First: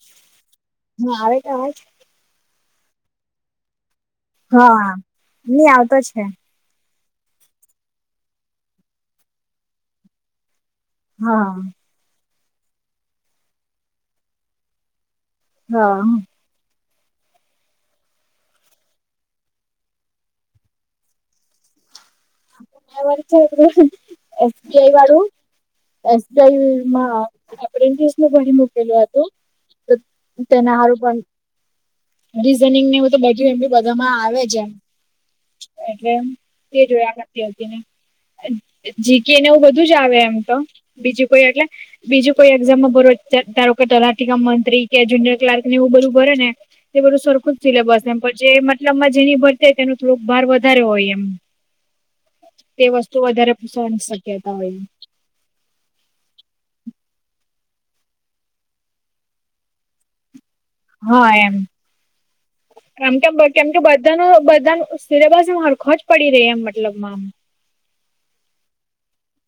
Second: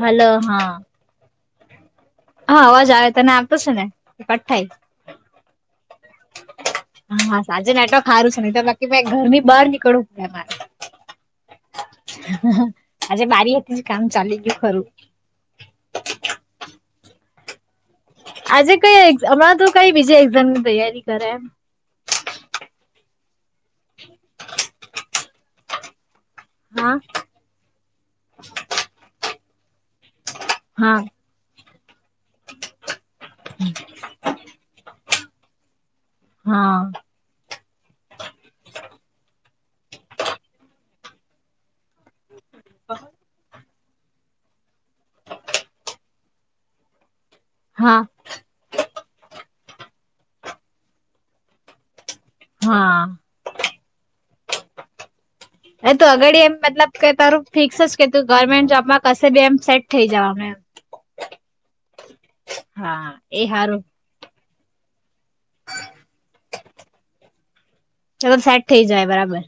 Hello હા. આજ હા અવાજ આવે તને આવતો છે ને? કટ થાય હા નઈ આવતો છે. હા હા સાંજે નેટવર્ક સારું છે. ને બાકી મેં ઘર ની બહાર નીકળવું પડે મારે. હા આજે બારીઓથી જ કામ ચાલી ગયું ખરું. હા! આજે કઈ એક્ઝામ? હમણાં તો કઈ બીજા એક્ઝામની તૈયારી કરે એમ? છે એસ બઆઈ વાળું [inaudible] હા માં આપને એક દિવસ ભરી [inaudible] મૂકેલું હતું તેના હા હારું પણ ડિઝાનિંગ ને હું તો બધું એમ બી બધામાં આવે છે. એટલે હા તે જોયા નથી હતી ને જી કે ને એવું બધું [inaudible] આવે એમ તો, બીજું કોઈ એટલે બીજું કોઈ એક્ઝામમાં [inaudible] તલાટી કમ મંત્રી કે જુનિય કલાર્ક ને એવું બધું ભરે ને તે બધું સર [inaudible] ખુબ હા સિલેબસ એમ પણ જે મતલબમાં જેની ભરતી તેનું થોડુંક ભાર વધારે હોય એમ. તે હા. વસ્તુ વધારે [inaudible] શક્યતા હોય હે તો આગળ એમ મતલબ કે તારું ફિક્સ જ કે તું ગવર્મેન્ટ જોબમાં કશે બી એમ સેટ થઈ જવાનું એમ. હા એમ, એમ હા કે એ કેમ કે હારું બધાનું, બધાનું સિલેબસ હરખો જ પડી રહી એમ મતલબમાં. ચલો સેટ થઇ જાય બરાબર.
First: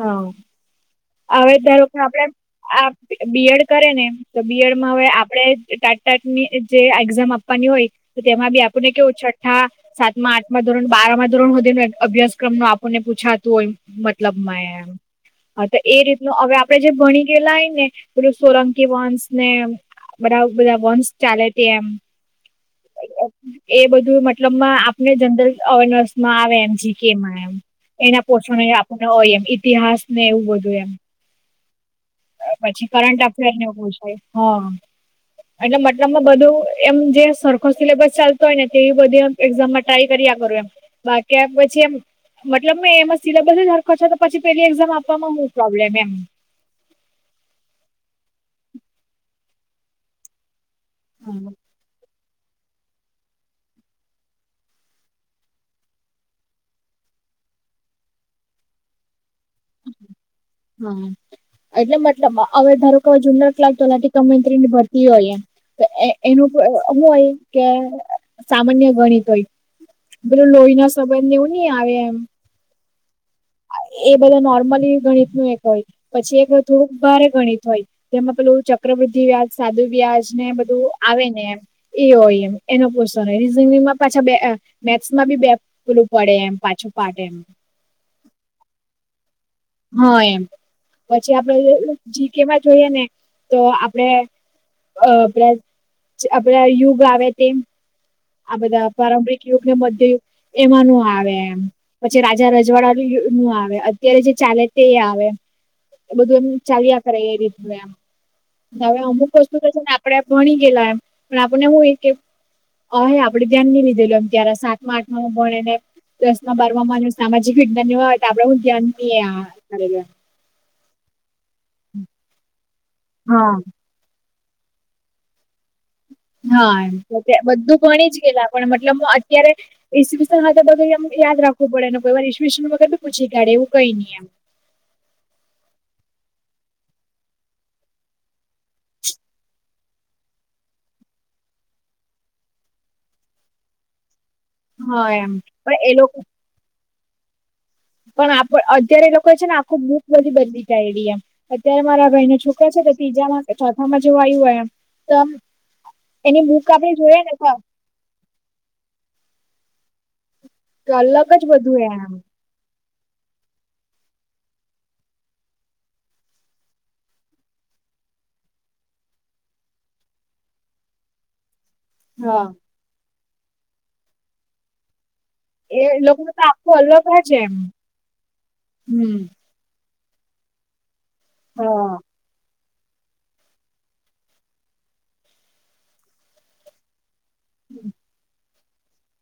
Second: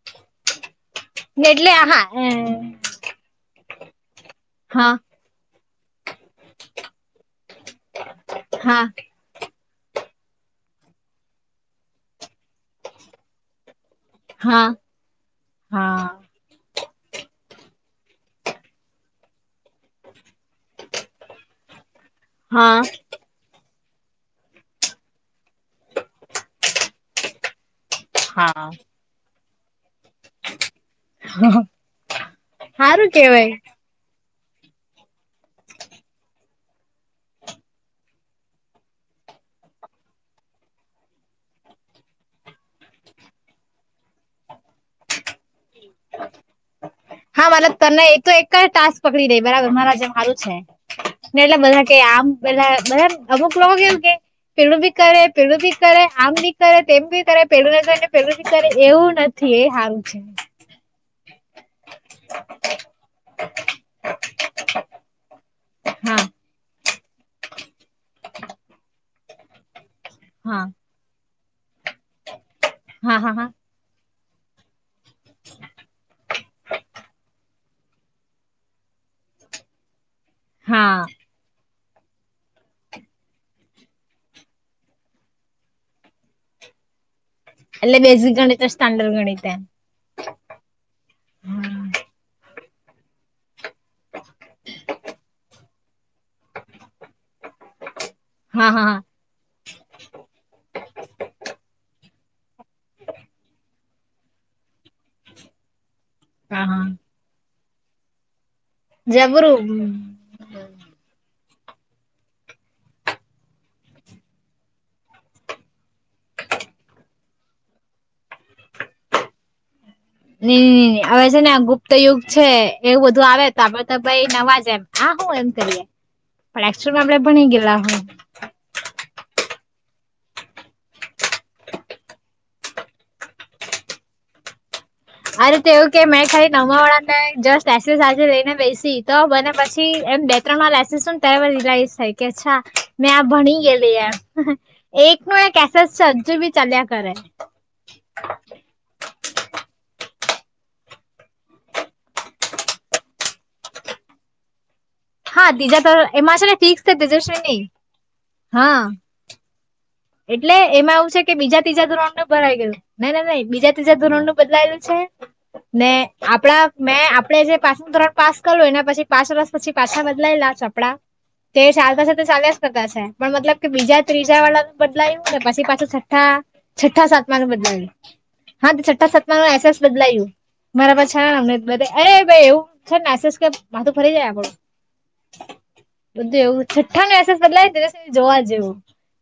હા હવે એટલે ધારો કે હા આપડે આ બીએડ કરે ને તો બી હા એડમાં હવે, આપણે ટેટ ટાટની જે એક્ઝામ આપવાની હોય તેમાં બી હા આપણને કેવું છઠ્ઠા સાતમા, આઠ ધોરણ, બાર માં ધોરણેને અભ્યાસક્રમ નો આપણને પૂછાતું હોય હા હા એમ તો એ હા રીતનું હવે આપ આપે જે ભણી ગયેલા હોય ને પેલું સોલંકી વંશ ને એવું. બરા બધા વોન્સ ચાલે તેમ હા! એ બધું મતલબ, આપને જનરલ અવેરનેસમાં આવે એમ જી કે માં એમ. એના પોષણ હા. આપણે હોય એમ ઇતિહાસ ને એવું બધું એમ પછી હારું કરંટ અફેર કેવાય ને એવું છે હા, ! એટલે મતલબમાં બધું એમ જે સરખો સિલેબસ ચાલતો હોય ને તે બધી એક્ઝામમાં ટ્રાય કરી બાકી પછી એમ મતલબ એમાં સિલેબસ છ તો પછી પેલી એક્ઝામ આપવામાં હું પ્રોબ્લેમ એમ. હા મલ તને એ તો એક જ ટાસ્ક પકડી દે બરાબર મારા જે મારું છે. ને હા એટલે બધા કે આમ પેલા બધા અમુક લોગ કે. પેલું ભી કરે પેલું ભી કરે આમ ભી કરે તેમ ભી કરે પેલું ના કરે ને પેલું બી કરે એવું ન થી એ સારું છે. હા એટલે મતલબ હવે ધારો કેવે જુનિર ક્લક તો ક મ્રીની ભરતી હોય. તો એ હા એનું હું હોય કે સામાન્ય ગણિત હોય પલું હા લોહી ના સંબંધને એવું. આવે એમ. હા હા હા. એ બધા નોર્મલી ગણિત નું એક હોય પછી એક થોડુંક ભારે ગણિત હોય જેમાં પેલું ચક્ર વૃદ્ધિ વ્યાજ સાદુ વ્યાજ ને બધું હા આવે ને એમ. એ હોય એમ એનો પૂછ હોય રીઝનિંગમાં પાછા બે મેથ્સમાં બી બે પલું પડે એમ પાછું. પાટે એમ. એલ્ બેઝિક ગણિત સ્ટાન્ડર્ડ ગણિત એ હા એમ. પછી આપડે જી કેમાં જોઈએ ને તો આપડે અ આપણા આપણા યુગ આવે તેમ આ હા હા બધા પારંપરિક યુગ ને મધ્ય યુગ એમાંનું આવે પછી રાજા રજવાડા નું આવે અત્યારે જે ચાલે તે આવે. [inaudible] બધું એમ હા હા ચાલ્યા કરે એ રીત નુ એમ. હવે અમુક વસ્તુ જબરું તો છે ને આપડે ભણી ગયેલા એમ પણ આપણને હું હોય કે. અ હે આપડે ધ્યાન નહી લીધેલું એમ ત્યારે સાત માં આઠ ભણેને દસ માં બાર માં સામાજિક વિજ્ઞાન હોય તો આપડ હ જ્ઞાન ની આ ને હવે છે ને ગુપ્ત યુગ છે એવું બધું આવે હા તો આપડે તો ભાઈ. નવાજ એમ હા હુ એમ કરીએ. પણ હા એમ એકચુઅલમાં આપણે ભણી ગયેલા બધું હોય. ભણી જ ગયેલા પણ મતલબ હુ અત્યારે ઈસ વિમ યાદ રાખવું પડે કોઈવાર ઈસ વિન વગર પૂછી કાઢે એવું કંઈ ની એમ [inaudible] અરે તેવું કે મેં ખાલી નમવા વાળા ને જસ્ટ લઈને બેસી તો મને પછી. બે ત્રણ માં લસીસને તહેવાર રિલાયસ થાય કે મેં આ ભણી ગયેલી એમ. હા એમ એકનો એક પણ કેસ એ લોકો હજુ બી ચલ્યા કરે. પણ આપ અત્યારે એ લોકો છે ને આખું બુક બધી બદલી કાયઢી એમ અત્યારે મારા ભાઈ ના છોકરા છે તો ત્રીજા ચોથામાં જોવા આયવો એમ. તો આમ હા ત્રીજા તર એમાં એની છે બુક તીસ આપડે ને જોઈએ ફિક્સ તો નહી હા. એટલે તો એમાં એવું છે અલગ કે જ બીજા બધું ત્રીજા એમ ધોણ ને ભરાય ગયુ. નઈ નઈ બીજા બીજા ધોરણનું બદલાયેલું છે ને આપણા મેં આપણે જે તણ પાસ કરું એના પછી પાંચ વર્ષ પછી પાછા બદલાયેલા ચોપડા તે ચાલતાશે તો હા ચાલ્યા જ કરતા છે પણ મતલબ કે બીજા ત્રીજા વાળાનું બદલાયું. પછી પાછો એ છઠ્ઠા લોકોનું તો આખું છઠ્ઠા અલગ સાતમાં જ નુ એમ બદલાયુ હા તો છઠ્ઠા હમ સાતમાનુ. બદલાયું મારા પાસે છામાને બધ હા અરે ભાઈ એવું. સેસ કે માથું ફરી જાય આપડું બધું એવું છઠ્ઠા ને બદલાય સુધી જોવા જેવું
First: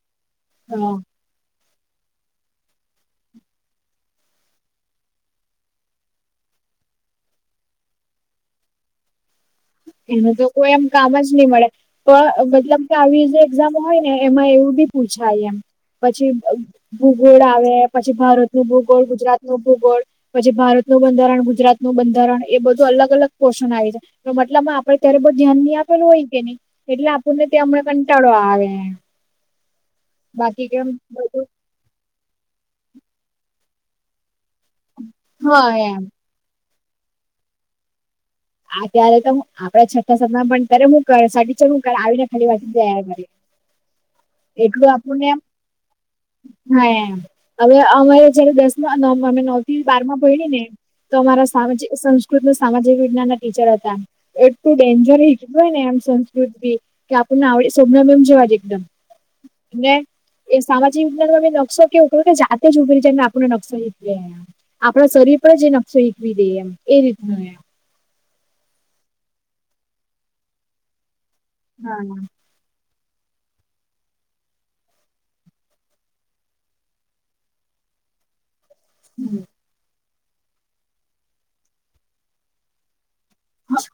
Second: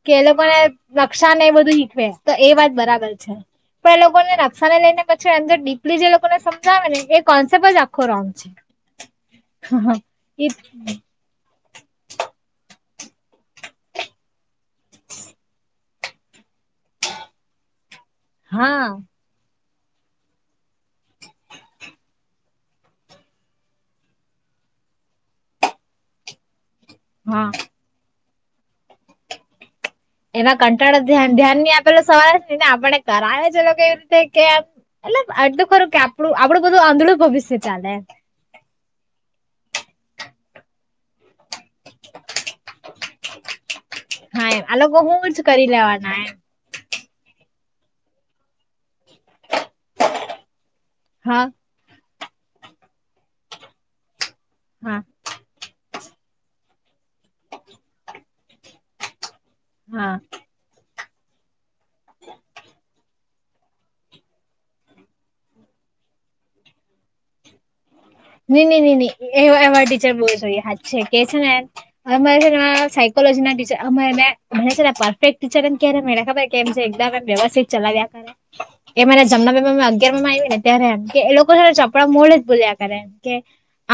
કે એ લોકો ને હા નકશા ને એ બધું ઈ તો એ વાત બરાબર છે. પણ એ લોકોને નકશાને લઈને પછી અંદર ડીપલી જે લોકોને સમજાવે ને એ કોન્સેપ્ટ જ આખો રોંગ છે. [inaudible] એનું તો કોઈ એમ કામ જ ની મળે. તો મતલબ કે આવી રીતે એક્ઝામ હોય ને એમાં એવું બી પૂછાય એમ. પછી ભૂગોળ આવે પછી ભારત નું હા ભૂગોળ ગુજરાત નું ભૂગોળ પછી ભારતનુ બંધારણ ગુજરાતનુ બંધારણ એ બધું અલગ અલગ પોર્શન આવી જાય એટલામાં આપે ત્યારે બહુ ધ્યાન નહી, આપેલું હોય, કે નહી એટલે હા આપણને હમને કંટાળો આવે હવે એમાં કંટાળા ધ્યાનની આપેલો સવારે ન ને, આપણે કરાવે એ લોકો કે એવી રીતે. કે મતલબ હા એટલું ખરુ, કે એમ આપણું આપણું બધું આંધળું ભવિષ્ય ચાલે આ ત્યારે, તો આપડે છઠા સાતમા પણ કરે હુ કર સા છે. હુ, કર આવીને ખાલી વાત તૈયાર કરી હા એમ આ એટલું લોકો હું આપણનેમ જ કરી લેવાના એમ હા, એમ હવે અમારે જયારે દસમા નવ અમે નવ થી. બારમાં ભરીયુ ને તો હા અમારા સામાજિક સ સામાજિક વિજ્ઞાન ના ટીચર હતા, એમ એટલું હા ડેન્જર શીખવે સંસ્કૃત બી કે આપણને આવડે શોભનાબેન જેવા દેખાય ને હા નકશો કેવું ખબર કે જાતે, જ ઉભરી જઈને આપને નકશા જી આપણા શરીર પણ જેશ શીખવી દઈએ એ રીતનું એમ ન ન ન ન એ એ ટીચર બો જોઈએ સાચે છે. કે છેને, હા અરે કોલેજ ના ટીચર અમેને મને છે, પરફેક્ટ ટીચર ને ક્યારે એને ખબર કેમ એકદમ એમ વ્યવસ્થિત ચલતે હરે એ મને જમના, બે મા અગિયાર મા આયવી ને ત્યારેમ કે એ લોકો ચોપડા મોઢે જ બોલ્યા કરે કે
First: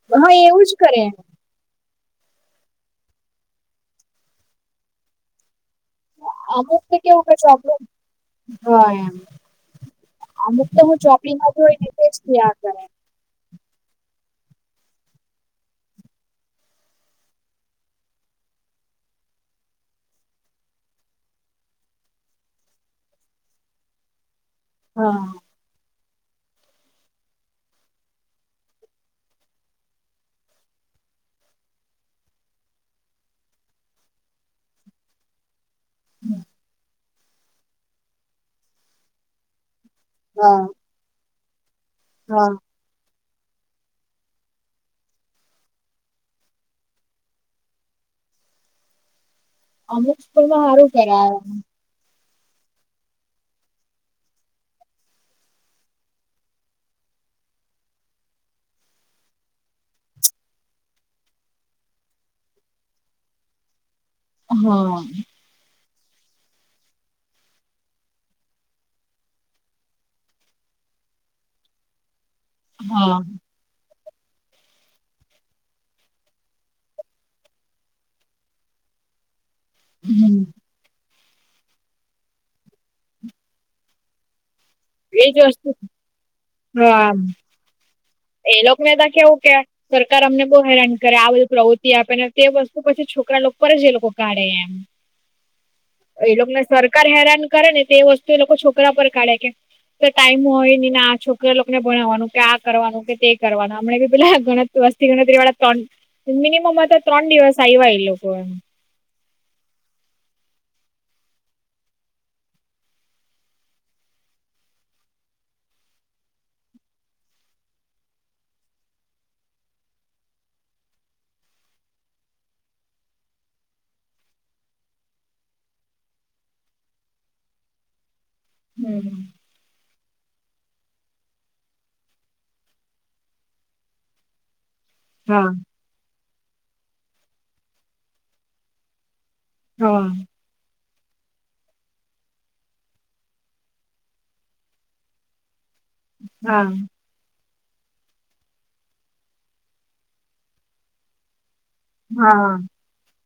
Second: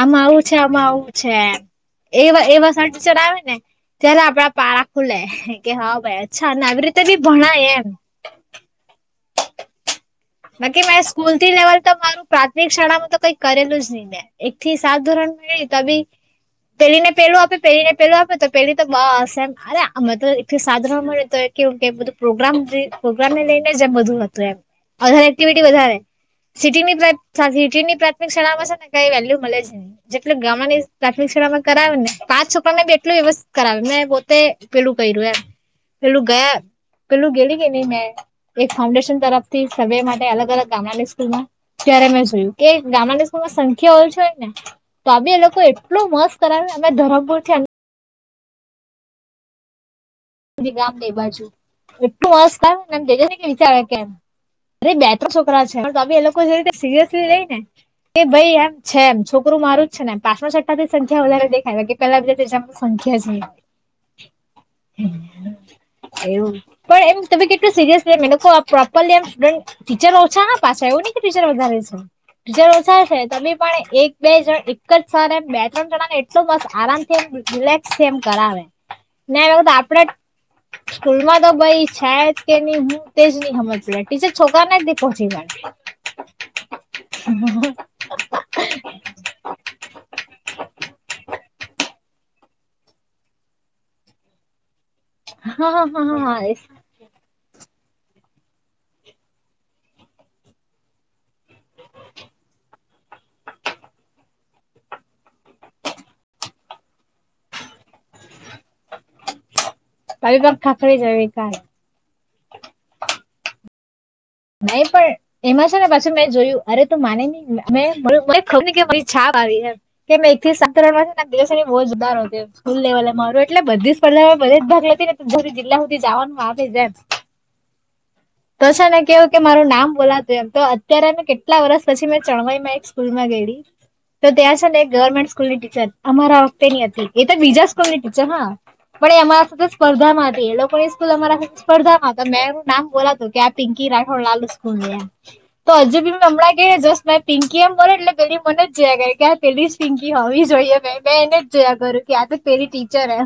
આમાં હા આવું છે, એવું જ આમાં કરે આવું એમ છે, એમ એ એ વસા ટચર આવે ને ત્યારે આપડા પારા ખુલે કે હા ભાઈ અચ્છા, અને અમુક આવી તો રીતે બી કેવું કે ભણાય ચોપડું એમ હા એમ અમુક તો બાકી મે હું સ્કૂલ ચોપડીમાં થી જોઈ લેવલ, ને તો તે જ મારું થયા પ્રાથમિક કરે શાળામાં તો કઈક કરેલું જ નહી, મેં એક થી સાત ધોરણ મે તો બી પેલી ને પેલું આપે પેલીને પેલું આપે, તો પેલી તો બસ એમ અરે અ તો એટલી સાધનો મળે તો કેવું કે બધું પ્રોગ્રામ પ્રોગ્રામ ને લઈને, જ એમ બધું હતું એમ વધારે હા એક્ટિવિટી વધારે સિટીની સિટીની પ્રાથમિક શાળામાં છેને, કઈ વેલ્યુ મળે છે. નહી જેટલ ગામની શિક્માં કરાવે ને પાંચ છોકરાને, બી એટલુ વ્યવસ્થ કરાવે મેં પોતે પેલું કર્યું એમ પેલું ગયા પેલુ ગેલી કે નહી. મેં એક ફાઉન્ડેશન તરફ થી સભ્ય માટે અલગ હા અલગ ગામડાની સ્કૂલમાં જય્યારે, મેં જોયું હા કે ગામની માં સંખ્યા ઓય છે, હોય ને તો આ બી એ લોકો એટલોું મસ્ત કરાવ અમે ધરમપુરથી. અમુક સ્કૂલમા સારુ, કરા મસ્કાર નમ જજ, કે વિચાર કે અરે બે ત્ર છોકરા છે. પણમેી એ લોકો જે રીતે સિરિયસલી લઈ ને કે ભાઈ એમ છે, એમ છોકરો માર જ છેને, પાં છ્ટા થી સંખ્યા વધારે દેખાય કે પેલા બધ સંખ્યા છે. હમ એવું પણ એમ, તમે કેટલું સિરિયસ એ લોકો પ્રોપરલી એમ સ્ટુડન્ટ ટીચર ઓછા પાછળ એવ ટીચર વધારે છે, ટીચર ઓછા હા છે, તમે પણ એક બે જણ એક જ સર એમ બે ત્રણ જણા ને એટલું બસ આરામથી, એમ રિલેક્સથી એમ કરાવે ના હમ સ્કૂલમાં તો ભાઈ છે, જ કે નહી. હુ તે નહી સમજ ટીચર છોકરી તનેક દી પહચી, એજ જા વસ્તુ હા એ લોકોને, તો કેવું કે સરકાર અમને બહુ હેરાન કરે આ બધી પ્રવૃત્તિ આપે ને તે વસ્તુ પછી છોકરા, લોકો પર જે લોકો કાઢે એમ હા હા હા એ હા આવી લોકોને સરકાર હેરાન, કરે ને તે વસ્તુ એ લોકો છોકરા, પર કાઢે કે તો ટાઈમ હોય, ને આ છોકરા લોકોને ભણાવવાનું કે આ કરવાનુ તે કરવાના અમ બી પેલાણ વસ્તી, ગણતરી વાળા ત્રણ મિનિમમ તો ત્રણ દિવસ આય [unintelligible] અવિક ખાખરે છેવિક. નહી. પણ એમાં છેને, પાછી મેં જોયું અરે તું માને ન મેને ખબરા મ કે એક થી સાતણ દિવ, બહુજ ઉારો સ્ૂલ લેવલે માર એટલે બધી સ્પર્ધા બધે જ ભાગ લેતી ને [inaudible] જિલ્લા હુધી જવાનું આવે જ એમ. તો છે ને હમ કેવું કે મારું નામ બોલા તો અત્યારે મેં કેટલા વર્ષ પછી મેં ચણવાઈમાં એક સ્કૂલમાં ગેલી તો ત્યાં છે ને એક ગવર્મેન્ટ સ્કૂલ હા ની ટીચર અમારા વખતે ની હતી એ તો બીજા સ્કૂલ ની ટીચર હા પણ એ અમા હા સ્પર્ધામાં હતી એ લોકો સ્કૂલ અમારા સ્પર્ધામાં તો મેંનું નામ બોલા કે્યા પિંકી રાઠોડ લાલ સ્કૂલયા તો હજુ બી હમણાં હા કે જ મેં પકી કેમ મને એટલે પેલી મને જ કે પેલી જ પિકી હોવી જોઈએ મે એને જોયા કરું કે આ તો હા પેલી ટીચર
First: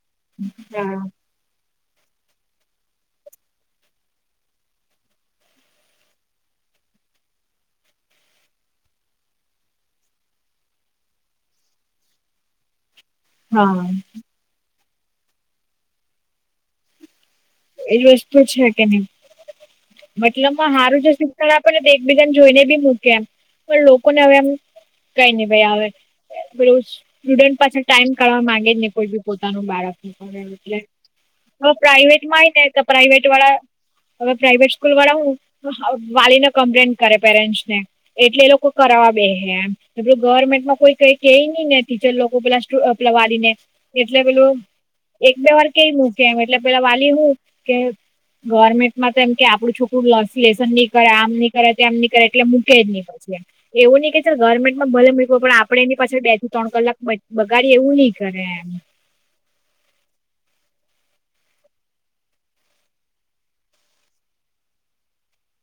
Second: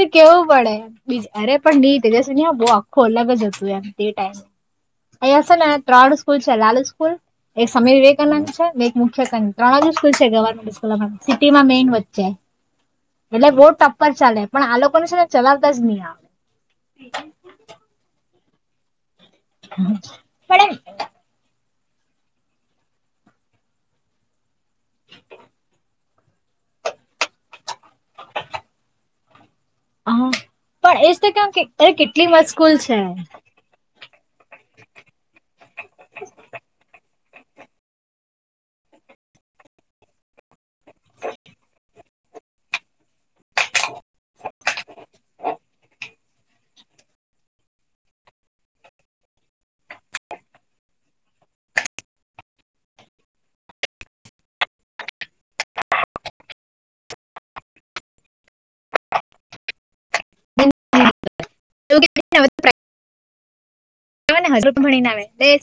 તો કેવું હા પડેી અરે પણ નહી જશે ન બહુ આખું અલગ જ હતું એમ તે ટાઈમે અહીંયા સર ત્રડું સ્કૂલ છે લાલુ સ્કૂલ એક સ્વામી વિવેકાનંદ છે. એક મુખ્ય સ ત્રણ જ સ્કૂલ છે. ગવર્મેન્ટ સ્કૂલમાં સિટીમાં મેઈન વચ્ચે એટલે બહુ હા ટપ્પ જ ચાલે પણ આ લોકોને છે ને ચલાવતા જ નહી આવે એ રોજ તોછ કે ન ઈ મતલબમાં પણ હારું જો શિક્ એકબીજાને જોઈને બી મૂકે એમ પણ લોકોને હવે એમ કઈ નઈ ભાઈ આવે સ્ટુડન્ટ પાછ ટાઈમ કાઢવા માંગે જ નહી કોઈ બી બાળકો એમ હા કરે એટલે પણ એજ કેમ કે તો અરે કેટલી મસ્ત પ્રાાઈવેટમાંય ને સ્કૂલ તો છે પ્રાાઈવેટ વાળા અગ પ્રાાઈવેટ સ્કૂલ વાળા હું વાલીને કમ્પ્લેન કરે પેરેન્ટસ ને એટલે એ લોકો કરાવા બેહે એમ., ને પેલું ગવર્મેન્ટમાં કોઈ કઈ કે ની ને ટીચર લોકો પેલા પેલા વાલીને એટલે પેલું એક બે વાર કેઈ મૂકે એમ એટલે પેલા વાલી હું કે ગવર્મેન્ટમાં તો એમ આપડું છોકરું [unintelligible] ની કરે આમ ની કરે તેમની કરે એટલે મૂકે જ ની. પછી એમ એવું ની કે ચાલ ગવર્મેન્ટમાં ભલે મુકયે પણ આપડ એની પાસે બે થી ત્રણ કલાક બગાડી એવું ની કરે એમ [inaudible] [inaudible] [inaudible] ભણી ને આવે તે જ.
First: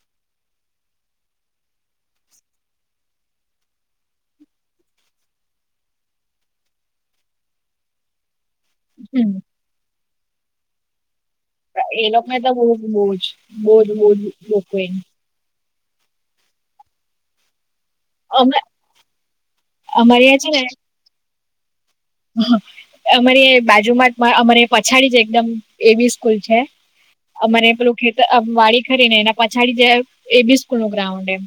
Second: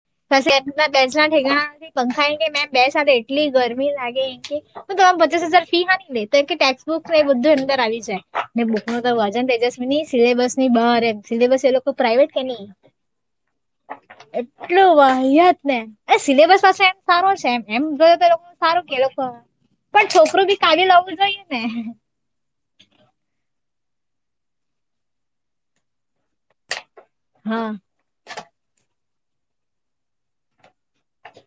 [inaudible] ઠેકાણાય નથી. એટલી ગરમી લાગે [inaudible] પચાસ હજાર ફી હાની લે તો કે ટેક્સ બુક એ બધું અંદર આવી જાય. ને બુક નો તો વજન તેજસ્વી ની સિલેબસની બાર એમ સિલેબસ એ લોકો પ્રાઇવેટ ને કે તો ની બો [unintelligible] કેટલું વીહિયાત ને સિલેબસ હશે એમ સારો છે એમ એમ જોઈએ તો એ લોકો અમે સારું કે લોકો પણ છોકરું છે બી ને કાલી લાવવું જોઈએ ને અમારે બાજુમાં અમારે પછાડી જ એકદમ એવી સ્કૂલ છે હા મને પેલું ખેતર વાડી ખરી ને એના પછાડી જે એ બી [unintelligible] ગ્રાઉન્ડ એમ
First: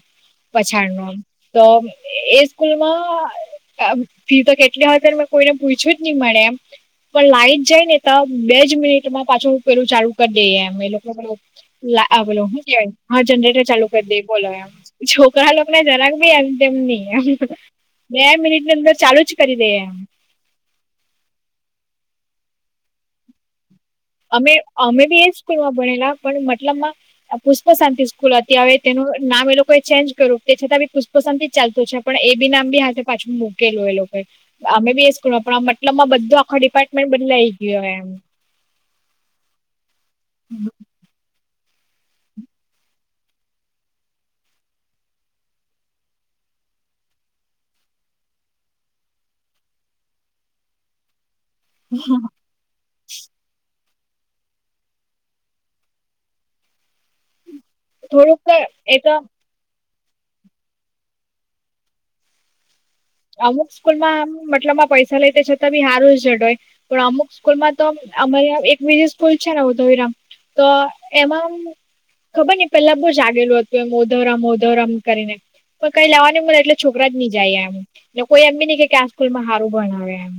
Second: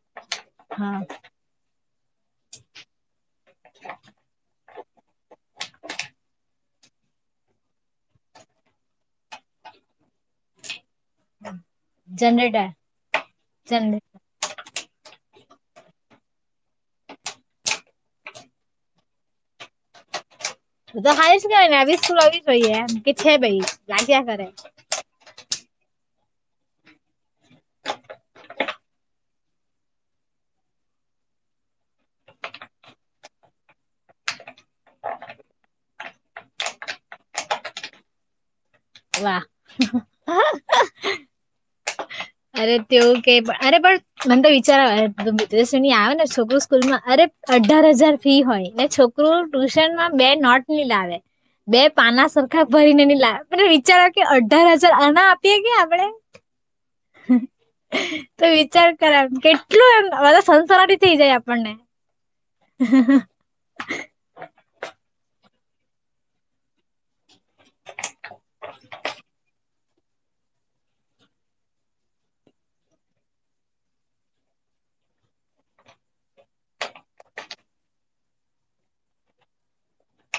પછાડ હા નો તો એ સ્કૂલમાં ફી તો કેટલી હ ને પૂછ્યું જ ની મળે એમ પણ લાઈટ જાય ને તો બે જ મિનિટ માં પાછળ પેલું ચાલુ કરી દઈએ એમ એ લો [inaudible] બોલો હુ જનરેટર કેવાય હા જનરેટર ચાલુ કરી દે બોલો છો ઘણા લોકોને જરાક ભી એમ તેમ ની એમ બે મિનિટ ની અંદર ચાલુ જ કરી દે એમ તો તો હારીજ [unintelligible] એમ કે છે ભઈ. અમે અમે બી એ સ્કૂલમાં ભણેલા પણ મતલબમાં પુષ્પ શાંતિ સ્કૂલ અતી હવે તેનું નામ એ લોકોએ ચેન્જ કર્યુ તે છતાં ભી પુષ્પસંતિ ચાલતું છે. પણ એ બી નામ બી હાતે પાછું મૂકેલું એ લોકો અમે બી એ સ્કૂલમાં પણ આ મતલબમાં બધો આખો ડિપાર્ટમેન્ટ બદલાઈ ગીયો એમ. વાહ હ હ હમ અરે તેવું કે અરે પણ મને તો વિચારવા [inaudible] આવે ને છોકરી સ્કૂલમાં અરે અઢાર હજાર ફી હોય ને છોકરું ટ્યુશનમાં બે નોટ ની લાવે. બે પાના સરખા ભરીને ની લાવે [inaudible] જાણે કે અઢાર હજાર આના આપીએ કે આપડે. તો થોડુંક વિચાર એ તો કર એમ કેટલું [unintelligible] થઇ જાય આપણને. અમુક સ્કૂલમાં આમ મતલબમાં પૈસા લે તે છે. હારું જ છે ધોય, હોય પણ અમુક સ્કૂલમાં તો અમારી એક બીજી સ્કૂલ છે ને ઉધોવિરામ. તો એમાં. ખબર પેલા બો જાગેલું હતું એમ ઓધોરામ ઓધોરામ કરીને. પણ કઈ લેવા ની મળે એટલે છોકરા જ ની જાયએમ લોકો એમ બી ની કેય આ સ્કૂલમા હારું ભણાવે એમ.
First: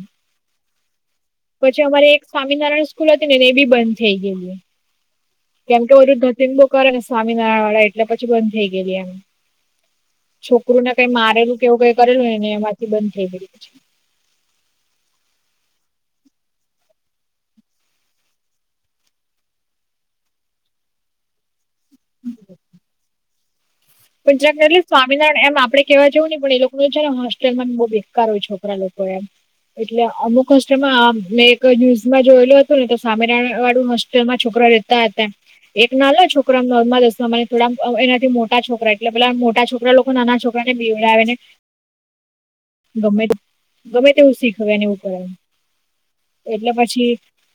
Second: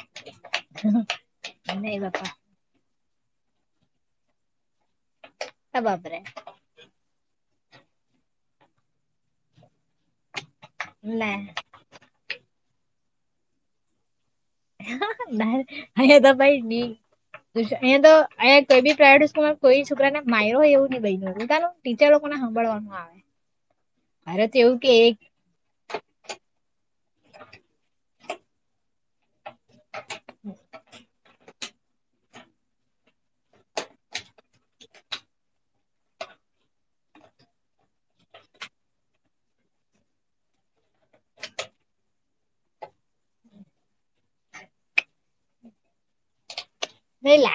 [inaudible] પછી નહી અમારી એક બાપા સ્વામિનારાયણ સ્કૂલ હતી એ બી બંધ થેય ગેલી. કેમ અ કે બધુ બાપરે ધતીંગ બો કરે ને સ્વામિનારાયણ વાળા એટલે પછી બંધ થેય ગેલી એમ. છોકરુંને કઈ ના મારેલું કરેલું એમાંથી બંધ થઈ ગેલુ છે. [unintelligible] તો અંયા કઈ બી પ્રાઈવેટ સ્કૂલ માં કોઈ છોકરા ને માયરૂ હોય એવું નઈં. ટીચર લોકોને હાભળવાનું આવે. [unintelligible] અરે તો એવું એટલે કે એક સ્વામિનારાયણ એમ આપણે કેવા જેવું ની પણ એ લોકોનું છે ને હોસ્ટેલમાં ભી. કારો છોકરા લોકો એમ, એટલે અમુક ખુશી માં બ્લેક કોઈ ન્યુઝમાં જોયેલું હતું ને તો સ્વામિનારાય વાળું હોસ્ટેલમાં છોકરા રેતા હતા. એક નાનલો છોકરા નોર્મલ સમલા થોડા એનાથી મોટા છો એટલે પેલા મોટા છોકરા લોકો નાના છોકરા ને બવડાવે ને. ગમે ગમે તેવું શીખવેને એવું કરે, એટલે પછી ન લાગે.